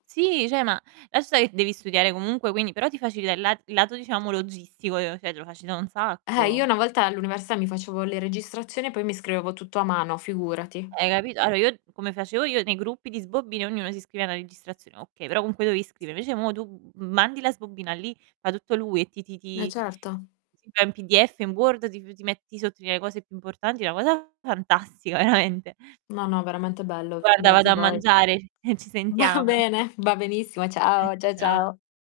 Sì, cioè, ma lascia stà che devi studiare comunque, quindi però ti facilita il la il lato diciamo logistico, cioè te lo facilita un Eh, io sacco. una volta all'università, mi facevo le registrazioni e poi mi scrivevo tutto a mano, figurati. Hai capito? Allora io come facevo io nei gruppi di sbobbine, ognuno si scrive una registrazione, okay, però comunque dovevi scrivere. Invece mo tu, m mandi la sbobina lì, fa tutto lui e ti ti E ti certo. si fa in PDF, in Word, ti f ti met ti sottolinea le cose più importanti, una cosa fantastica veramente. No, no, veramente bello. Guarda, vado Beati a voi. mangiare, ehm, ci Va sentiamo. bene, va benissimo. Eh, Ciao, cia ciao. ciao.